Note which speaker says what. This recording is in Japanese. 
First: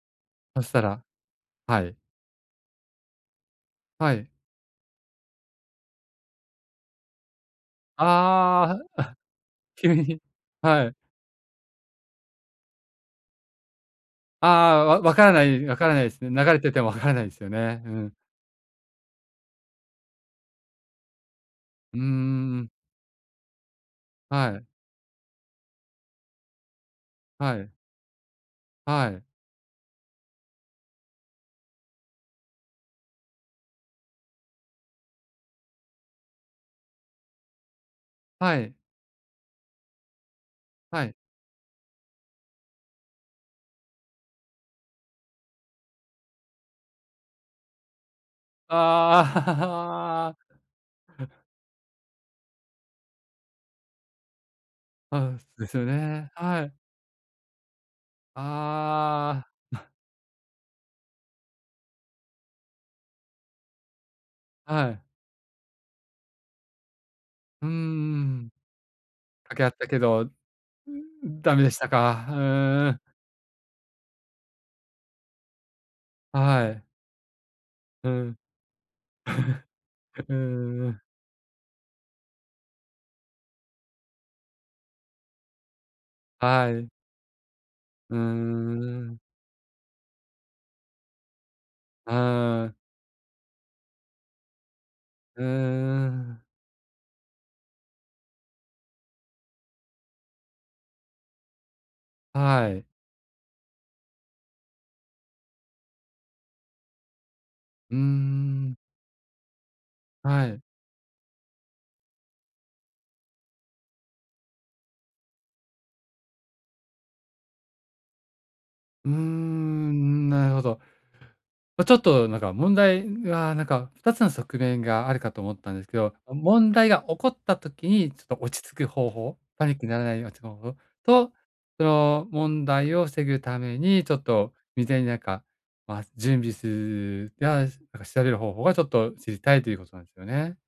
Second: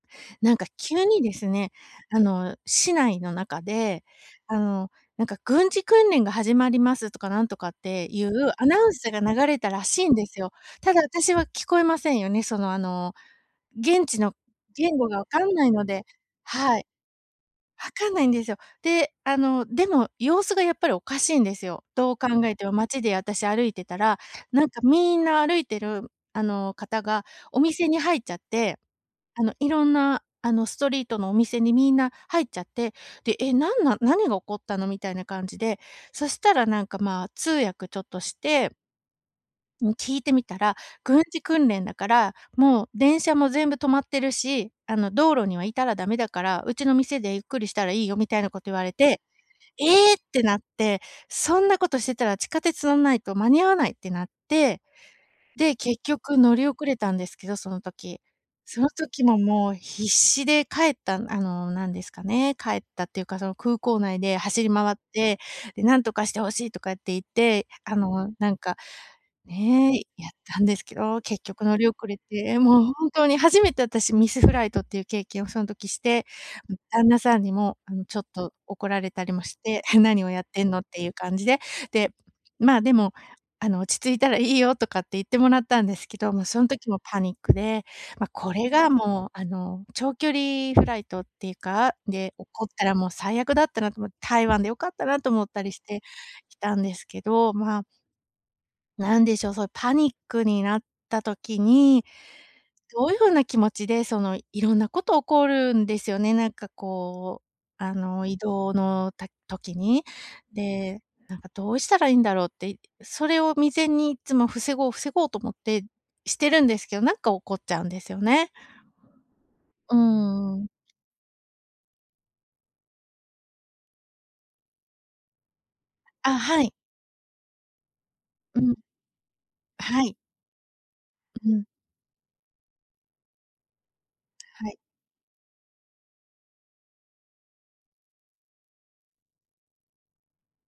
Speaker 1: なん
Speaker 2: そ
Speaker 1: か
Speaker 2: したら
Speaker 1: 急にですね、
Speaker 2: はい。
Speaker 1: あの、市内の中で、
Speaker 2: はい。
Speaker 1: あの、なんか「軍事訓練が始まります」とかなんとかっていうア
Speaker 2: ああ。
Speaker 1: ナウンスが流れた ら
Speaker 2: 急
Speaker 1: しいん
Speaker 2: に
Speaker 1: ですよ。
Speaker 2: は
Speaker 1: た
Speaker 2: い。
Speaker 1: だ私は聞こえませんよね。その、あの、現地の
Speaker 2: ああ、
Speaker 1: 言
Speaker 2: わ
Speaker 1: 語
Speaker 2: 分
Speaker 1: が
Speaker 2: か
Speaker 1: 分
Speaker 2: ら
Speaker 1: か
Speaker 2: な
Speaker 1: ら
Speaker 2: い
Speaker 1: ない
Speaker 2: 分
Speaker 1: の
Speaker 2: からな
Speaker 1: で
Speaker 2: いすね。流れて
Speaker 1: は
Speaker 2: て
Speaker 1: い。
Speaker 2: も分からないすよね。う
Speaker 1: 分か
Speaker 2: ん。
Speaker 1: んないんですよ。で、あの、でも様子がやっぱりおかしいんですよ、
Speaker 2: うんうん
Speaker 1: どう考え
Speaker 2: う
Speaker 1: て
Speaker 2: ん。
Speaker 1: も。町で私歩いてたら、
Speaker 2: はい。
Speaker 1: なんかみんな、歩いてる、あの、方が
Speaker 2: は
Speaker 1: お
Speaker 2: い。
Speaker 1: 店に入っちゃって、
Speaker 2: はい。
Speaker 1: あの、色んな、あの、ストリートのお店にみんな入っちゃって、で「え、なんなん？何が起こったの？」みたいな感じで、そしたらなんか、まあ、通訳ちょっとし
Speaker 2: は
Speaker 1: て
Speaker 2: い。
Speaker 1: うん、聞いてみたら
Speaker 2: はい。
Speaker 1: 「軍事訓練だから、もう電車も全部止まってるし、あの、道路には居たらダメだから、うちの店でゆっくりしたらいいよ」みたいなこと
Speaker 2: ああ。
Speaker 1: 言われて、「ええ！」っ
Speaker 2: ああ。
Speaker 1: て
Speaker 2: は。
Speaker 1: なって、そんなことしてたら地下鉄乗んないと間に合わないってなって、
Speaker 2: あう、です
Speaker 1: で、
Speaker 2: よ
Speaker 1: 結
Speaker 2: ね。
Speaker 1: 局乗
Speaker 2: は
Speaker 1: り
Speaker 2: い。
Speaker 1: 遅れたんですけど、その時。その時も、
Speaker 2: ああ。
Speaker 1: もう、必死で帰ったあの、なんですかね、帰ったっていうか、その、空港内で走り
Speaker 2: は
Speaker 1: 回っ
Speaker 2: い。
Speaker 1: て、で「なんとかして欲しい」とかって言って、
Speaker 2: うん、うう
Speaker 1: あ
Speaker 2: う
Speaker 1: の、
Speaker 2: ん。
Speaker 1: なんか、
Speaker 2: 掛け合った
Speaker 1: ね、
Speaker 2: け
Speaker 1: や
Speaker 2: ど、
Speaker 1: ったんですけど、結
Speaker 2: ダメ
Speaker 1: 局
Speaker 2: で
Speaker 1: 乗
Speaker 2: し
Speaker 1: り
Speaker 2: た
Speaker 1: 遅れ
Speaker 2: か。ふ
Speaker 1: て、もう
Speaker 2: ーん。
Speaker 1: ほんとに初めて私ミスフライトっていう経験をその時して、
Speaker 2: あ、は
Speaker 1: うん、
Speaker 2: い。
Speaker 1: 旦那さんにも、あの、
Speaker 2: う
Speaker 1: ちょっ
Speaker 2: ん。
Speaker 1: と怒られたりもして「え、何
Speaker 2: ふ、
Speaker 1: を
Speaker 2: う
Speaker 1: やってんの」
Speaker 2: ん
Speaker 1: っ
Speaker 2: うん。
Speaker 1: ていう感じで、で、まあ、でも、あの「落ち着いたらいいよ」とかって言ってもらったんですけど、もうそん
Speaker 2: はい。
Speaker 1: 時もパニックで、
Speaker 2: うー
Speaker 1: まあ、これが
Speaker 2: ん。
Speaker 1: もう、あの、長距離フライトっていうか、で、起
Speaker 2: あ
Speaker 1: こっ
Speaker 2: あ。
Speaker 1: たらもう最悪だったなとおも台湾で良かったなと
Speaker 2: う
Speaker 1: 思ったりして、
Speaker 2: ーん。
Speaker 1: きたんですけど、まあなんでしょう、そういうパニックになった時に、
Speaker 2: はい。
Speaker 1: どういう風な気持ちで、その、色んなこと起こるんですよね、なんかこう、あ
Speaker 2: うー
Speaker 1: の、移動
Speaker 2: ん。
Speaker 1: のた時に。
Speaker 2: はい。
Speaker 1: で、なんかどうしたらいいんだろうって、いそれを未然にいつも防ごう防ごうと思って、してるんですけど、なんか起っちゃうんですよね。
Speaker 2: うー
Speaker 1: う
Speaker 2: ん、なる
Speaker 1: ー
Speaker 2: ほ
Speaker 1: ん。
Speaker 2: ど。あ、ちょっとなんか、問題が、なんか、2つの側面があるかと思ったんですけど、あ、
Speaker 1: あ、は
Speaker 2: 問
Speaker 1: い。
Speaker 2: 題が起こった時に、ちょっと
Speaker 1: う
Speaker 2: 落ち着
Speaker 1: ん。
Speaker 2: く方法、パニックになら
Speaker 1: は
Speaker 2: な
Speaker 1: い。
Speaker 2: い落ち方法と、
Speaker 1: うん。
Speaker 2: その問題を防ぐために、ちょっと、
Speaker 1: はい。
Speaker 2: 未然になんか、まあ、準備するや、しなんか調べる方法がちょっと知りたいということなんですよね。